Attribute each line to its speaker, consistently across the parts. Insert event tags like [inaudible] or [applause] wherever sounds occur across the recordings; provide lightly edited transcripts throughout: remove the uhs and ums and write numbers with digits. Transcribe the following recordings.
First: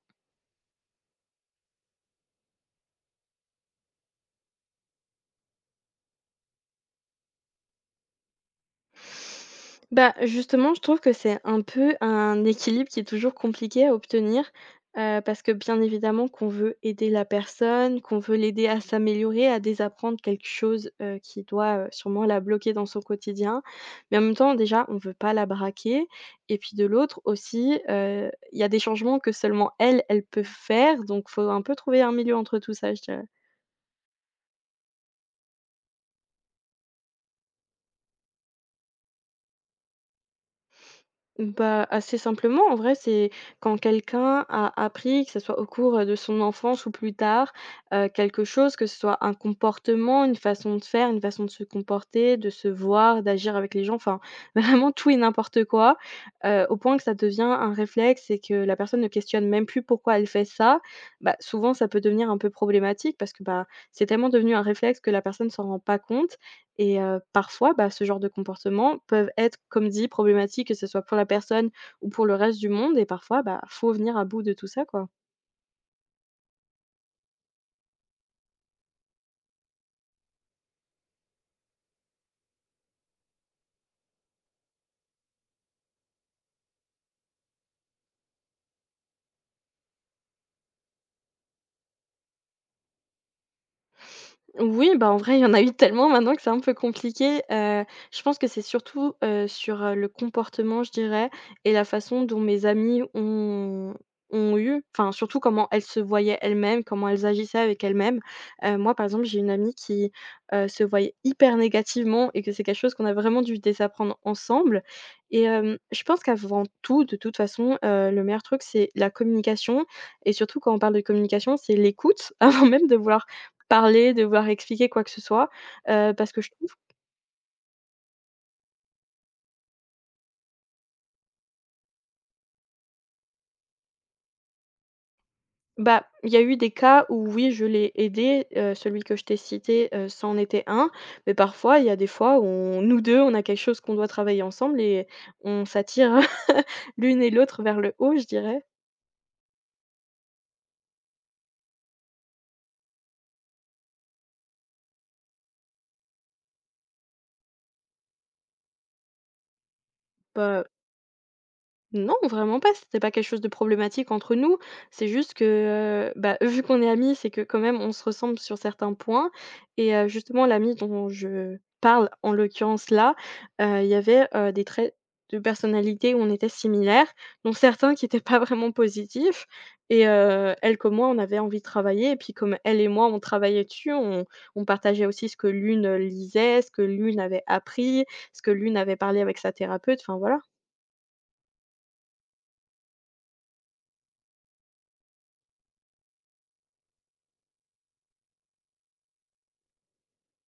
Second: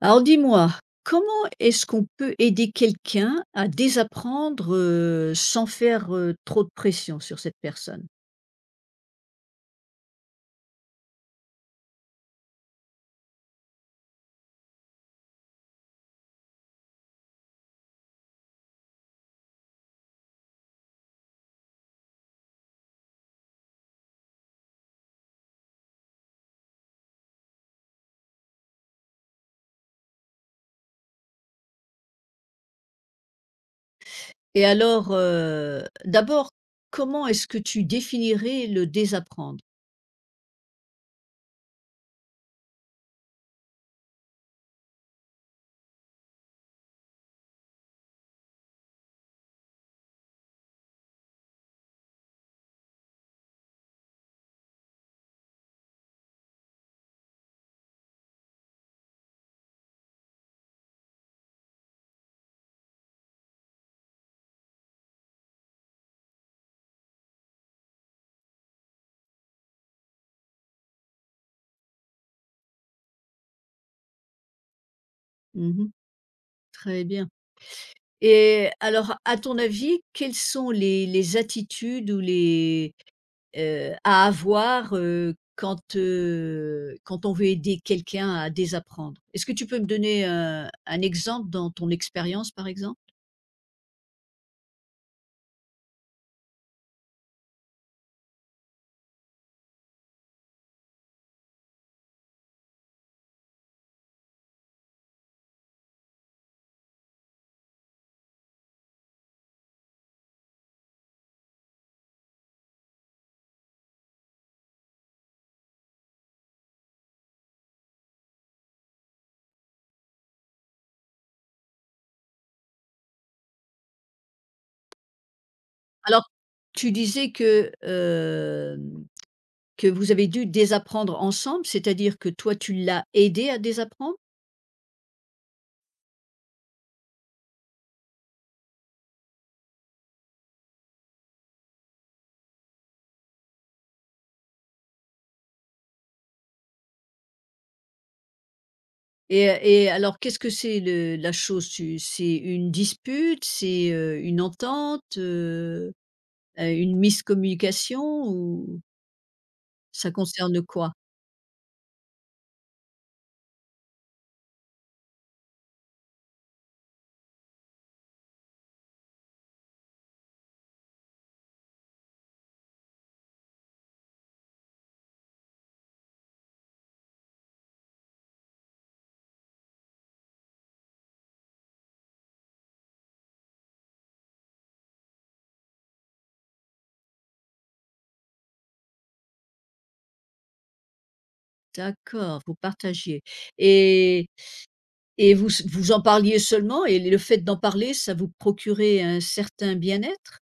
Speaker 1: Alors dis-moi, comment est-ce qu'on peut aider quelqu'un à désapprendre sans faire trop de pression sur cette personne?
Speaker 2: Bah, justement, je trouve que c'est un peu un équilibre qui est toujours compliqué à obtenir, parce que bien évidemment qu'on veut aider la personne, qu'on veut l'aider à s'améliorer, à désapprendre quelque chose, qui doit, sûrement la bloquer dans son quotidien. Mais en même temps, déjà, on veut pas la braquer et puis de l'autre aussi, il y a des changements que seulement elle, elle peut faire, donc faut un peu trouver un milieu entre tout ça, je dirais.
Speaker 1: Et alors, d'abord, comment est-ce que tu définirais le désapprendre?
Speaker 2: Bah, assez simplement, en vrai, c'est quand quelqu'un a appris, que ce soit au cours, de son enfance ou plus tard, quelque chose, que ce soit un comportement, une façon de faire, une façon de se comporter, de se voir, d'agir avec les gens, enfin [laughs] vraiment tout et n'importe quoi, au point que ça devient un réflexe et que la personne ne questionne même plus pourquoi elle fait ça. Bah, souvent ça peut devenir un peu problématique parce que, bah, c'est tellement devenu un réflexe que la personne s'en rend pas compte. Et parfois, bah, ce genre de comportements peuvent être, comme dit, problématiques, que ce soit pour la personne ou pour le reste du monde et parfois, bah, faut venir à bout de tout ça, quoi.
Speaker 1: Mhm, très bien. Et alors, à ton avis, quelles sont les attitudes ou les, à avoir, quand, quand on veut aider quelqu'un à désapprendre. Est-ce que tu peux me donner un exemple dans ton expérience, par exemple?
Speaker 2: Oui, bah, en vrai, il y en a eu tellement maintenant que c'est un peu compliqué. Je pense que c'est surtout, sur, le comportement, je dirais, et la façon dont mes amies ont eu enfin, surtout comment elles se voyaient elles-mêmes, comment elles agissaient avec elles-mêmes. Moi, par exemple, j'ai une amie qui, se voyait hyper négativement et que c'est quelque chose qu'on a vraiment dû désapprendre ensemble et je pense qu'avant tout, de toute façon, le meilleur truc, c'est la communication, et surtout quand on parle de communication, c'est l'écoute [laughs] avant même de vouloir parler, devoir expliquer quoi que ce soit,
Speaker 1: Alors,
Speaker 2: parce que je trouve.
Speaker 1: tu disais que, que vous avez dû désapprendre ensemble, c'est-à-dire que toi, tu l'as aidé à désapprendre?
Speaker 2: Bah, il y a eu des cas où oui, je l'ai aidé, celui que je t'ai cité, c'en était un, mais parfois, il y a des fois où on nous 2 on a quelque chose qu'on doit travailler ensemble et on s'attire [laughs] l'une et l'autre vers le haut, je dirais.
Speaker 1: Et alors qu'est-ce que c'est le la chose? Tu C'est une dispute? C'est, une entente? Une miscommunication? Ou ça concerne
Speaker 2: Bah.
Speaker 1: quoi?
Speaker 2: Non, vraiment pas, c'était pas quelque chose de problématique entre nous. C'est juste que, bah, [laughs] vu qu'on est amis, c'est que quand même on se ressemble sur certains points et justement l'ami dont je parle, en l'occurrence là, il y avait, des traits de personnalité où on était similaires, dont certains qui étaient pas vraiment positifs et elle comme moi, on avait envie de travailler, et puis comme elle et moi, on travaillait dessus, on partageait aussi ce que l'une lisait, ce que l'une avait appris, ce que l'une avait parlé avec sa thérapeute, enfin voilà.
Speaker 1: D'accord, vous partagiez et vous en parliez seulement et le fait d'en parler, ça vous procurait un certain bien-être?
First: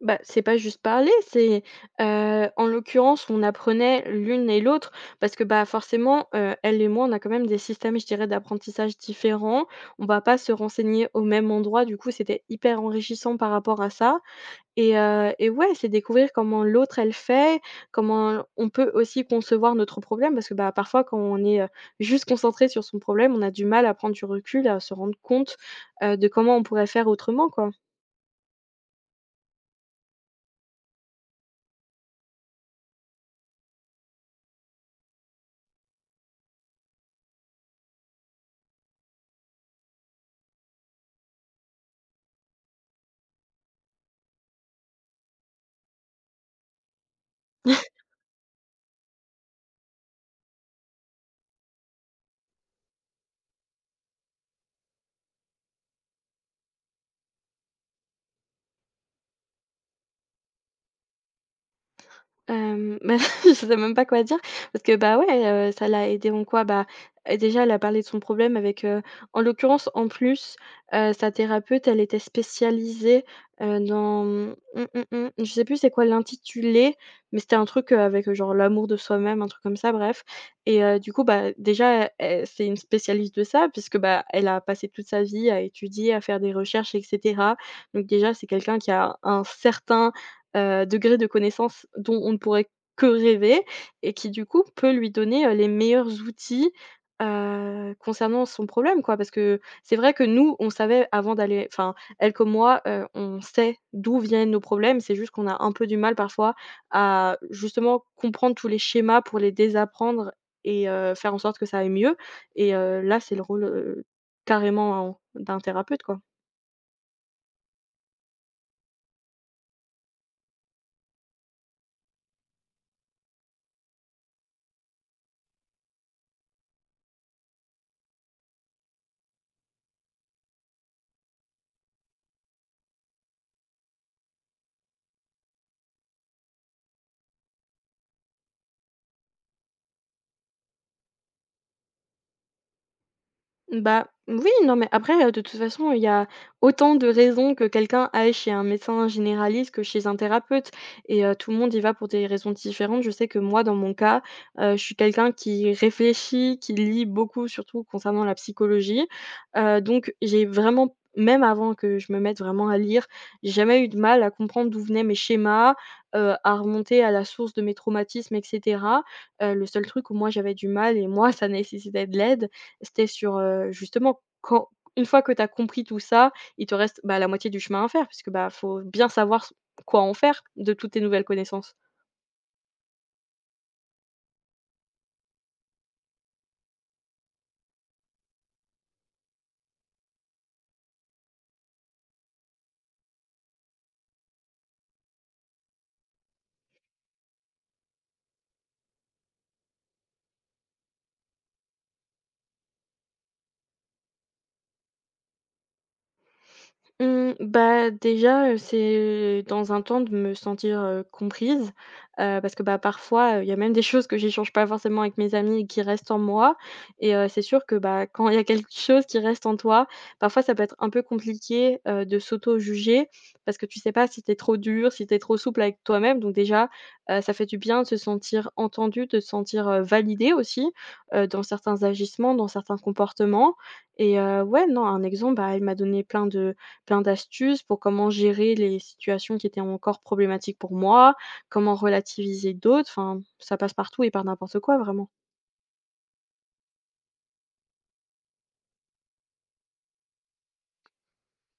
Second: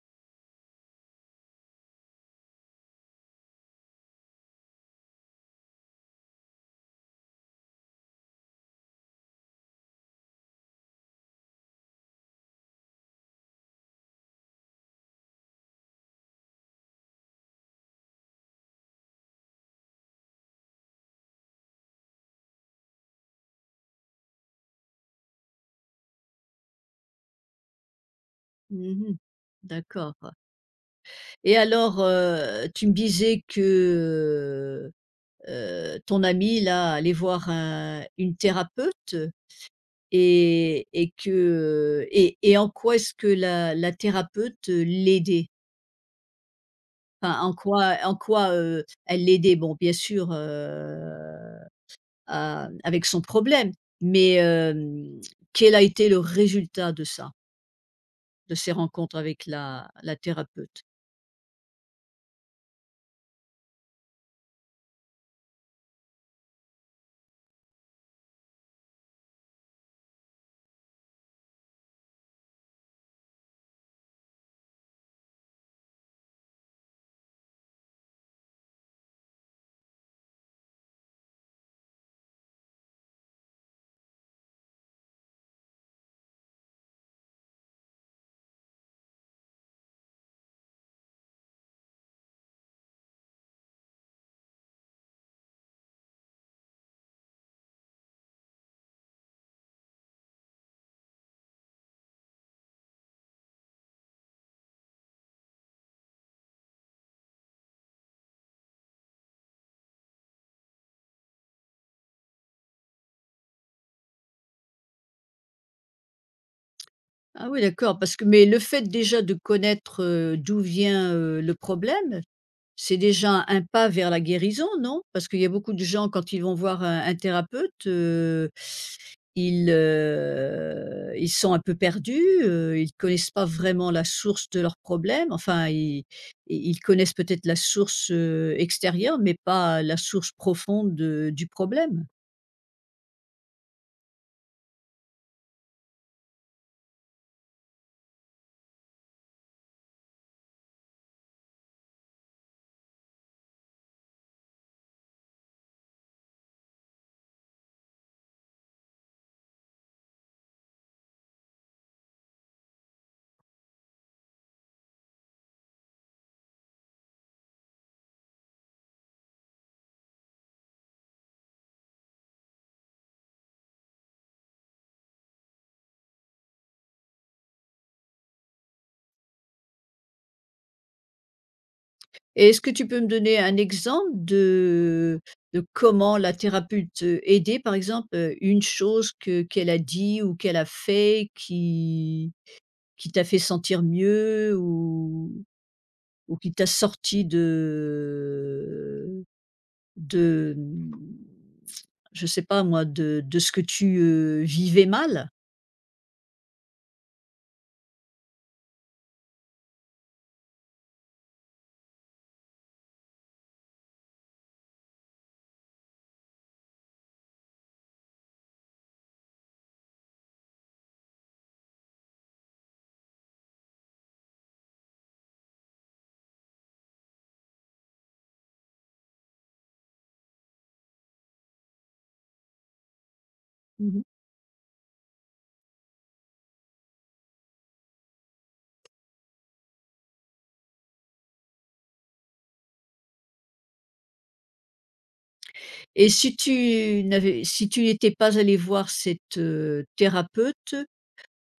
Speaker 2: Bah, c'est pas juste parler, c'est, en l'occurrence, on apprenait l'une et l'autre parce que, bah, forcément, elle et moi, on a quand même des systèmes, je dirais, d'apprentissage différents. On va pas se renseigner au même endroit, du coup, c'était hyper enrichissant par rapport à ça, et ouais, c'est découvrir comment l'autre, elle fait, comment on peut aussi concevoir notre problème parce que, bah, parfois, quand on est, juste concentré sur son problème, on a du mal à prendre du recul, à se rendre compte, de comment on pourrait faire autrement, quoi.
Speaker 1: Mmh. D'accord et alors, tu me disais que, heu, ton ami là allait voir un une thérapeute? Et que, et en quoi est-ce que la thérapeute, l'aidait? Enfin, en quoi elle l'aidait? Bon, bien sûr, à avec son problème, mais quel a été le résultat de ça, de ces rencontres avec la thérapeute?
Speaker 2: Hem, bah, [laughs] je sais même pas quoi dire parce que, bah, ouais, ça l'a aidée en quoi? Bah, déjà, elle a parlé de son problème avec, en l'occurrence, en plus, sa thérapeute, elle était spécialisée, dans, je sais plus c'est quoi l'intitulé, mais c'était un truc, avec, genre l'amour de soi-même, un truc comme ça, bref. Et du coup, bah, déjà, elle c'est une spécialiste de ça puisque, bah, elle a passé toute sa vie à étudier, à faire des recherches et cetera, donc déjà, c'est quelqu'un qui a un certain degré de connaissance dont on ne pourrait que rêver, et qui du coup peut lui donner, les meilleurs outils, concernant son problème, quoi. Parce que c'est vrai que nous, on savait avant d'aller, enfin elle comme moi, on sait d'où viennent nos problèmes, c'est juste qu'on a un peu du mal parfois à justement comprendre tous les schémas pour les désapprendre et faire en sorte que ça aille mieux, et là c'est le rôle, carrément hein, d'un thérapeute, quoi.
Speaker 1: Ah oui, d'accord, parce que mais le fait déjà de connaître, d'où vient, le problème. C'est déjà un pas vers la guérison, non? Parce qu'il y a beaucoup de gens quand ils vont voir un thérapeute, ils sont un peu perdus, ils ne connaissent pas vraiment la source de leurs problèmes. Enfin, ils connaissent peut-être la source, extérieure, mais pas la source profonde de du problème.
Speaker 2: Bah, oui, non, mais après, de toute façon, il y a autant de raisons que quelqu'un aille chez un médecin généraliste que chez un thérapeute, et tout le monde y va pour des raisons différentes. Je sais que moi, dans mon cas, je suis quelqu'un qui réfléchit, qui lit beaucoup, surtout concernant la psychologie, donc j'ai vraiment, même avant que je me mette vraiment à lire, j'ai jamais eu de mal à comprendre d'où venaient mes schémas, à remonter à la source de mes traumatismes et cetera. Le seul truc où moi j'avais du mal et moi [laughs] ça nécessitait de l'aide, c'était sur, justement, quand une fois que tu as compris tout ça, il te reste, bah, la moitié du chemin à faire puisque, bah, faut bien savoir s quoi en faire de toutes tes nouvelles connaissances.
Speaker 1: Et est-ce que tu peux me donner un exemple de comment la thérapeute, aidait par exemple, une chose que qu'elle a dit ou qu'elle a fait qui t'a fait sentir mieux ou qui t'a sorti de, mmh, je sais pas, moi, de ce que tu, vivais mal?
Speaker 2: Mmh, bah, déjà, c'est dans un temps de me sentir, comprise, parce que, bah, parfois, il y a même des choses que j'échange pas forcément avec mes amis et qui restent en moi, et c'est sûr que, bah, quand il y a quelque chose qui reste en toi, parfois ça peut être un peu compliqué, de s'auto-juger parce que tu sais pas si t'es trop dur, si t'es trop souple avec toi-même, donc déjà, ça fait du bien de se sentir entendue, de se sentir, validée aussi, dans certains agissements, dans certains comportements,
Speaker 1: Mmh.
Speaker 2: et ouais, non, un exemple, bah, elle m'a donné plein de plein d'astuces pour comment gérer les situations qui étaient encore problématiques pour moi, comment relativiser d'autres. Enfin, ça passe partout et par n'importe quoi, vraiment.
Speaker 1: Et si tu n'avais si tu n'étais pas allé voir cette, thérapeute,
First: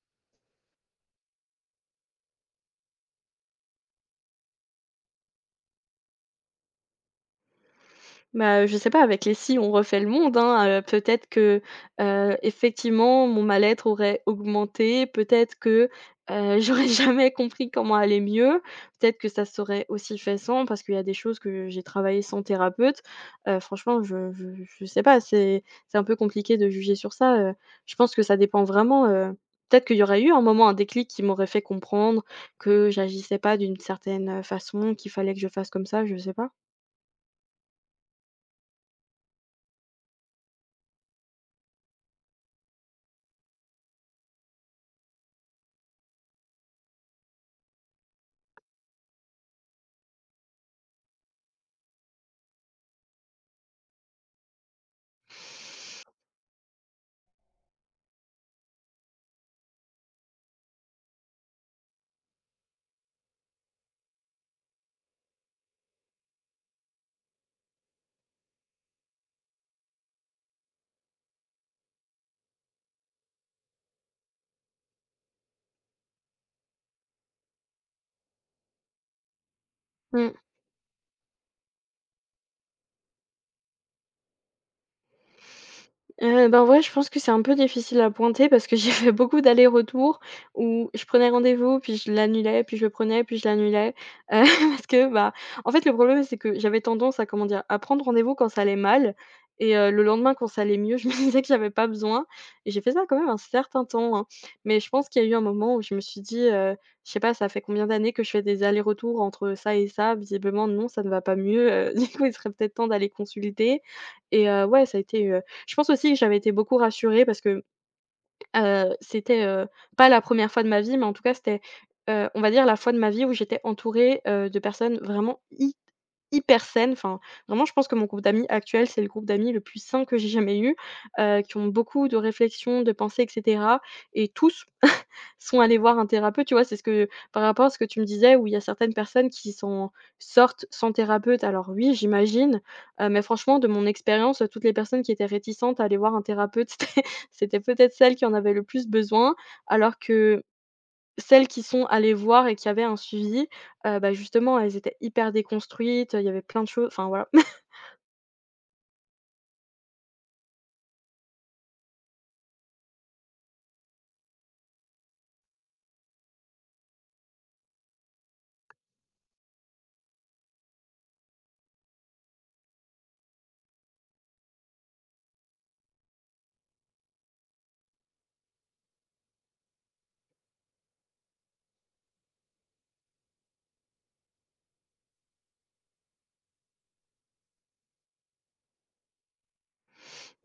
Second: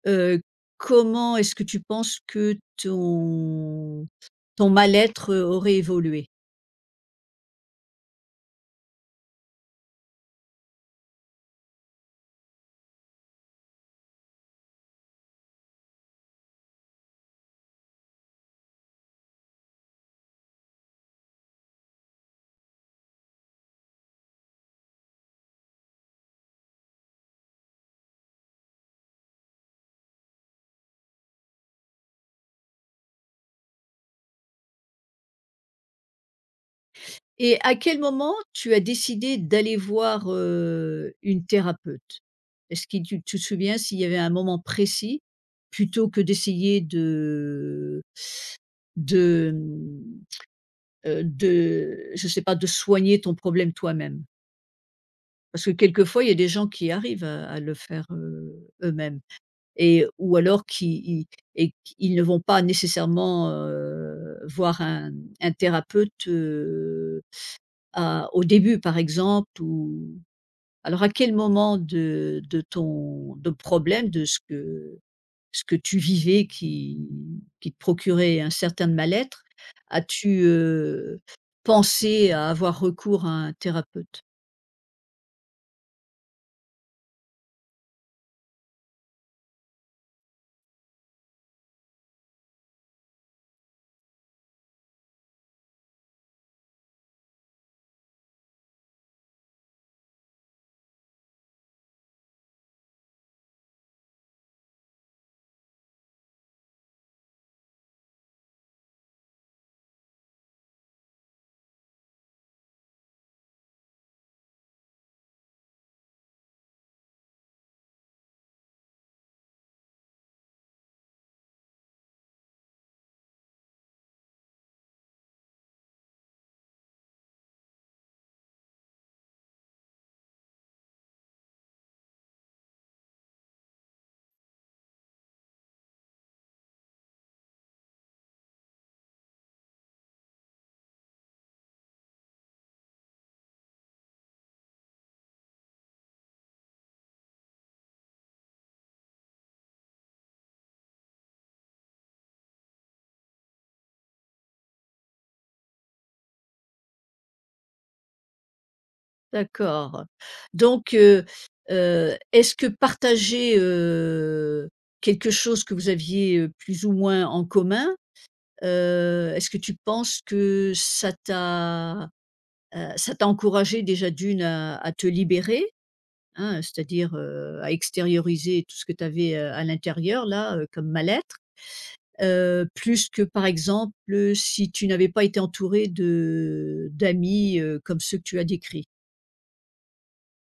Speaker 1: heu, comment est-ce que tu penses que ton mal-être, aurait évolué?
Speaker 2: Bah, je sais pas, avec les «si on refait le monde», hein, peut-être que, effectivement, mon mal-être aurait augmenté, peut-être que, [laughs] j'aurais jamais compris comment aller mieux, peut-être que ça serait aussi fait sans, parce qu'il y a des choses que j'ai travaillées sans thérapeute. Franchement, je sais pas, c'est un peu compliqué de juger sur ça. Je pense que ça dépend vraiment, peut-être qu'il y aurait eu un moment, un déclic qui m'aurait fait comprendre que j'agissais pas d'une certaine façon, qu'il fallait que je fasse comme ça, je sais pas.
Speaker 1: Et à quel moment tu as décidé d'aller voir, une thérapeute? Est-ce que tu te souviens s'il y avait un moment précis, plutôt que d'essayer de de, mmh, de je sais pas, de soigner ton problème toi-même? Parce que quelquefois, il y a des gens qui arrivent à le faire, eux-mêmes et ou alors qui ils et ils ne vont pas nécessairement, voir un thérapeute, à au début, par exemple ou alors à quel moment de ton de problème, de ce que tu vivais qui te procurait un certain mal-être,
Speaker 2: Mmh.
Speaker 1: as-tu, pensé à avoir recours à un thérapeute?
Speaker 2: Bah, ouais, je pense que c'est un peu difficile à pointer parce que [laughs] j'ai fait beaucoup d'allers-retours où je prenais rendez-vous, puis je l'annulais, puis je le prenais, puis je l'annulais. [laughs] Heu, parce que, bah, en fait, le problème, c'est que j'avais tendance à, comment dire? À prendre rendez-vous quand ça allait mal, et le lendemain, quand ça allait mieux, [laughs] je me disais que j'avais pas besoin, et j'ai fait ça quand même un certain temps, hein. Mais je pense qu'il y a eu un moment où je me suis dit, je sais pas, ça fait combien d'années que je fais des allers-retours entre ça et ça? Visiblement, non, ça ne va pas mieux, [laughs] du coup, il serait peut-être temps d'aller consulter, et ouais, ça a été, je pense aussi que j'avais été beaucoup rassurée parce que, c'était, pas la première fois de ma vie, mais en tout cas, c'était, on va dire la fois de ma vie où j'étais entourée, de personnes vraiment hy hyper saines. Enfin, vraiment, je pense que mon groupe d'amis actuel, c'est le groupe d'amis le plus sain que j'ai jamais eu, qui ont beaucoup de réflexions, de pensées et cetera, et tous sont allés voir un thérapeute, tu vois? C'est ce que, par rapport à ce que tu me disais où il y a certaines personnes qui sont sortent sans thérapeute. Alors oui, j'imagine, mais franchement, de mon expérience, toutes les personnes qui étaient réticentes à aller voir un thérapeute, [laughs] c'était peut-être celles qui en avaient le plus besoin, alors que celles qui sont allées voir et qui avaient un suivi, bah, justement, elles étaient hyper déconstruites, il y avait plein de choses, enfin voilà.
Speaker 1: D'accord. Donc est-ce que partager, quelque chose que vous aviez, plus ou moins en commun, est-ce que tu penses que ça t'a encouragé déjà d'une à te libérer? Hein, c'est-à-dire, à extérioriser tout ce que tu avais, à l'intérieur là, comme mal-être, plus que par exemple, si tu n'avais pas été entouré de d'amis, comme ceux que tu as décrits.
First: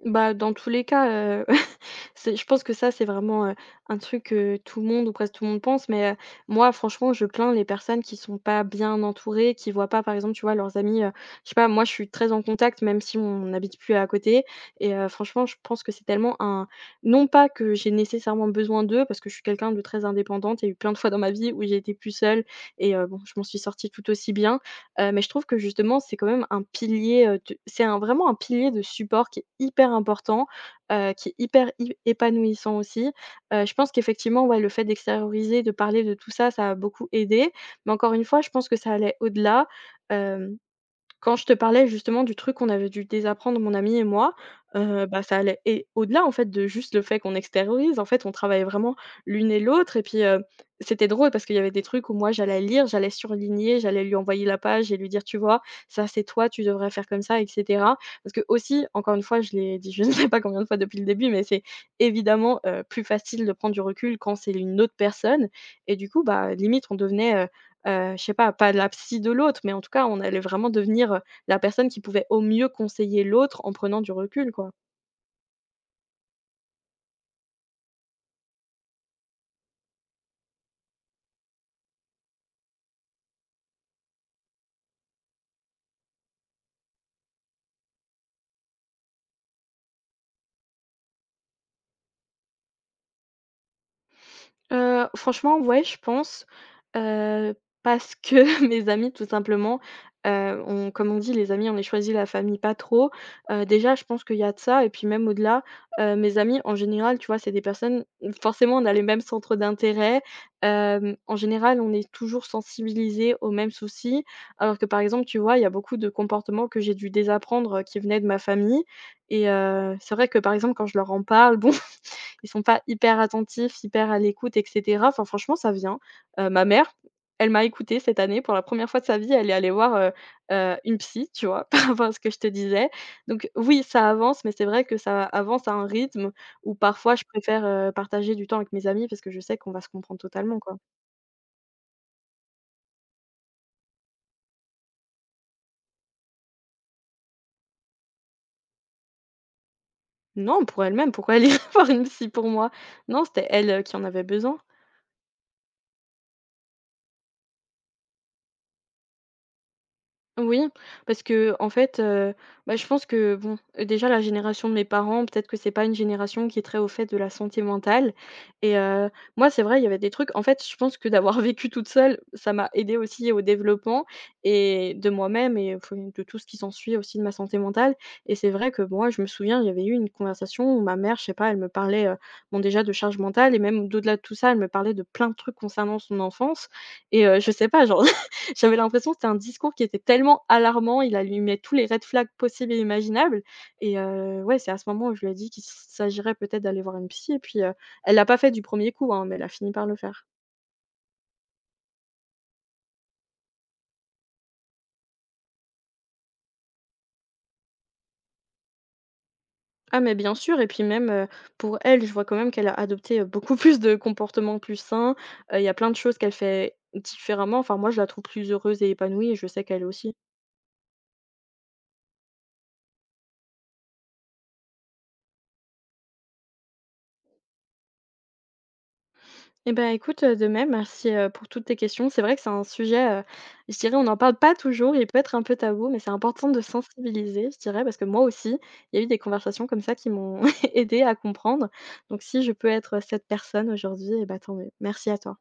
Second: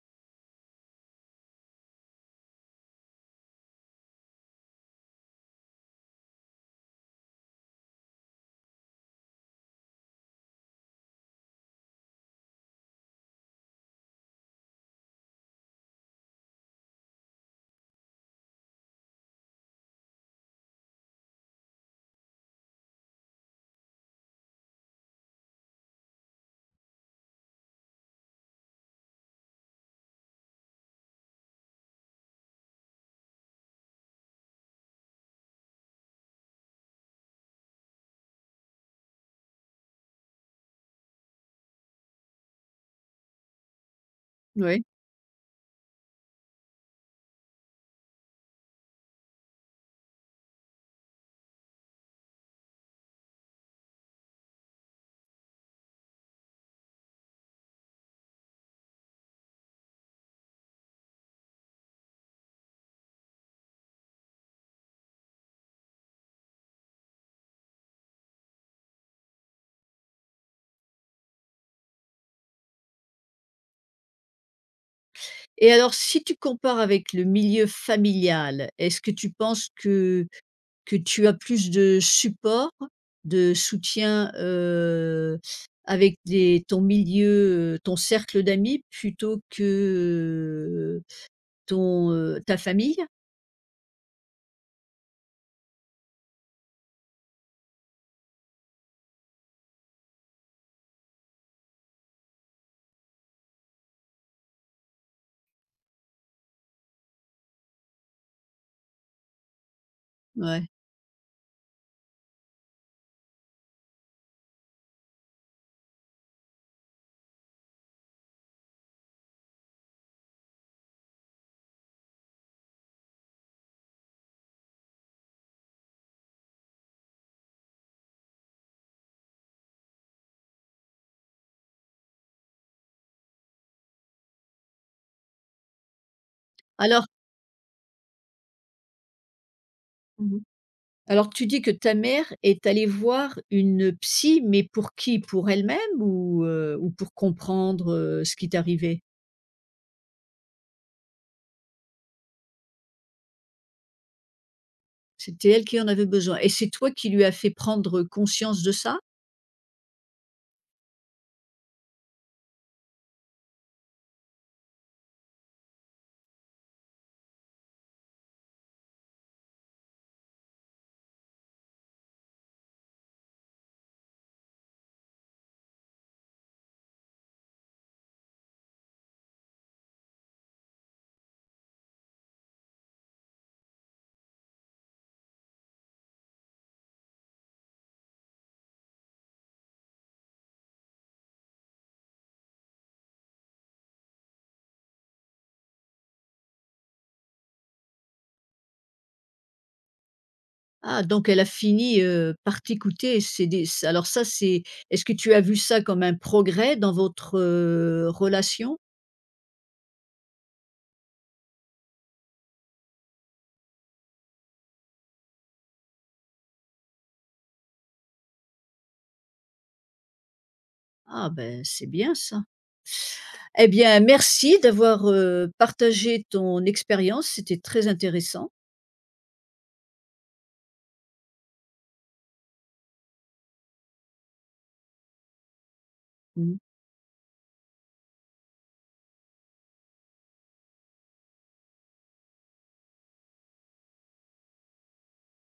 Speaker 2: Bah, dans tous les cas, [laughs] c'est je pense que c'est vraiment, un truc que tout le monde ou presque tout le monde pense, mais moi, franchement, je plains les personnes qui sont pas bien entourées, qui voient pas, par exemple, tu vois, leurs amis, je sais pas, moi, je suis très en contact même si on n'habite plus à côté et franchement, je pense que c'est tellement un non pas que j'ai nécessairement besoin d'eux parce que je suis quelqu'un de très indépendante. Il y a eu plein de fois dans ma vie où j'ai été plus seule et bon, je m'en suis sortie tout aussi bien. Mais je trouve que justement, c'est quand même un pilier, de c'est un vraiment un pilier de support qui est hyper important, qui est hyper i épanouissant aussi. Je pense qu'effectivement, ouais, le fait d'extérioriser, de parler de tout ça, ça a beaucoup aidé. Mais encore une fois, je pense que ça allait au-delà, hem quand je te parlais justement du truc qu'on avait dû désapprendre mon ami et moi,
Speaker 1: Oui.
Speaker 2: bah, ça allait et au-delà en fait de juste le fait qu'on extériorise. En fait, on travaillait vraiment l'une et l'autre et puis, c'était drôle parce qu'il y avait des trucs où moi j'allais lire, j'allais surligner, j'allais lui envoyer la page et lui dire: «Tu vois, ça c'est toi, tu devrais faire comme ça» et cetera. Parce que aussi encore une fois, je l'ai dit, je [laughs] ne sais pas combien de fois depuis le début, mais c'est évidemment, plus facile de prendre du recul quand c'est une autre personne et du coup, bah, limite on devenait, je sais pas, pas la psy de l'autre, mais en tout cas, on allait vraiment devenir, la personne qui pouvait au mieux conseiller l'autre en prenant du recul, quoi.
Speaker 1: Et alors si tu compares avec le milieu familial, est-ce que tu penses que tu as plus de support, de soutien, avec des ton milieu, ton cercle d'amis plutôt que, heu, ton, ta famille?
Speaker 2: Franchement, ouais, je pense, heu, parce que [laughs] mes amis, tout simplement, on comme on dit: «Les amis, on les choisit, la famille pas trop». Déjà, je pense qu'il y a de ça et puis même au-delà, mes amis, en général, tu vois, c'est des personnes où forcément, on a les mêmes centres d'intérêt.
Speaker 1: Ouais.
Speaker 2: En général, on est toujours sensibilisés aux mêmes soucis. Alors que, par exemple, tu vois, il y a beaucoup de comportements que j'ai dû désapprendre, qui venaient de ma famille et c'est vrai que, par exemple, quand je leur en parle, [laughs] bon ils sont pas hyper attentifs, hyper à l'écoute et cetera. Enfin franchement, ça vient. Ma mère, elle m'a écoutée cette année pour la première fois de sa vie, elle est allée voir, une psy, tu vois? [laughs] Par rapport à ce que je te disais. Donc oui, ça avance, mais c'est vrai que ça avance à un rythme où
Speaker 1: Alors
Speaker 2: parfois je préfère, partager du temps avec mes amis parce que je sais qu'on va se comprendre
Speaker 1: mmh
Speaker 2: totalement, quoi.
Speaker 1: alors tu dis que ta mère est allée voir une psy, mais pour qui? Pour elle-même ou pour comprendre, ce qui t'arrivait?
Speaker 2: Non, pour elle-même, pourquoi elle irait [laughs] voir une psy pour moi? Non, c'était elle, qui en avait besoin.
Speaker 1: C'était elle qui en avait besoin et c'est toi qui lui as fait prendre conscience de ça?
Speaker 2: Oui, parce que en fait, bah, je pense que bon, déjà la génération de mes parents, peut-être que c'est pas une génération qui est très au fait de la santé mentale et moi c'est vrai, il y avait des trucs en fait, je pense que d'avoir [laughs] vécu toute seule, ça m'a aidée aussi au développement et de moi-même et enfin de tout ce qui s'ensuit aussi de ma santé mentale. Et c'est vrai que moi, je me souviens, il y avait eu une conversation où ma mère, je sais pas, elle me parlait, bon déjà de charge mentale et même d'au-delà de tout ça, elle me parlait de plein de trucs concernant son enfance et je sais pas, genre j'avais l'impression que c'était un discours qui était tellement alarmant, il allumait tous les red flags possibles et imaginables et ouais, c'est à ce moment où je lui ai dit qu'il s'agirait peut-être d'aller voir une psy et puis, elle l'a pas fait du premier coup, hein, mais elle a fini par le faire.
Speaker 1: Ah donc elle a fini, par t'écouter c'est des c alors ça c'est est-ce que tu as vu ça comme un progrès dans votre, relation?
Speaker 2: Ah mais bien sûr et puis même, pour elle, je vois quand même qu'elle a adopté, beaucoup [laughs] plus de comportements plus sains. Il y a plein de choses qu'elle fait différemment. Enfin moi, je la trouve plus heureuse et épanouie et je sais qu'elle aussi.
Speaker 1: Ah ben, c'est bien ça. Eh bien merci d'avoir, partagé ton expérience, c'était très intéressant.
Speaker 2: Eh ben, écoute, de même, merci, pour toutes tes questions. C'est vrai que c'est un sujet, je dirais, on n'en parle pas toujours, il peut être un peu tabou, mais c'est important
Speaker 1: Mmh.
Speaker 2: de sensibiliser, je dirais, parce que moi aussi, il y a eu des conversations comme ça qui m'ont [laughs] aidée à comprendre. Donc si je peux être cette personne aujourd'hui, eh ben, tant mieux. Merci à toi.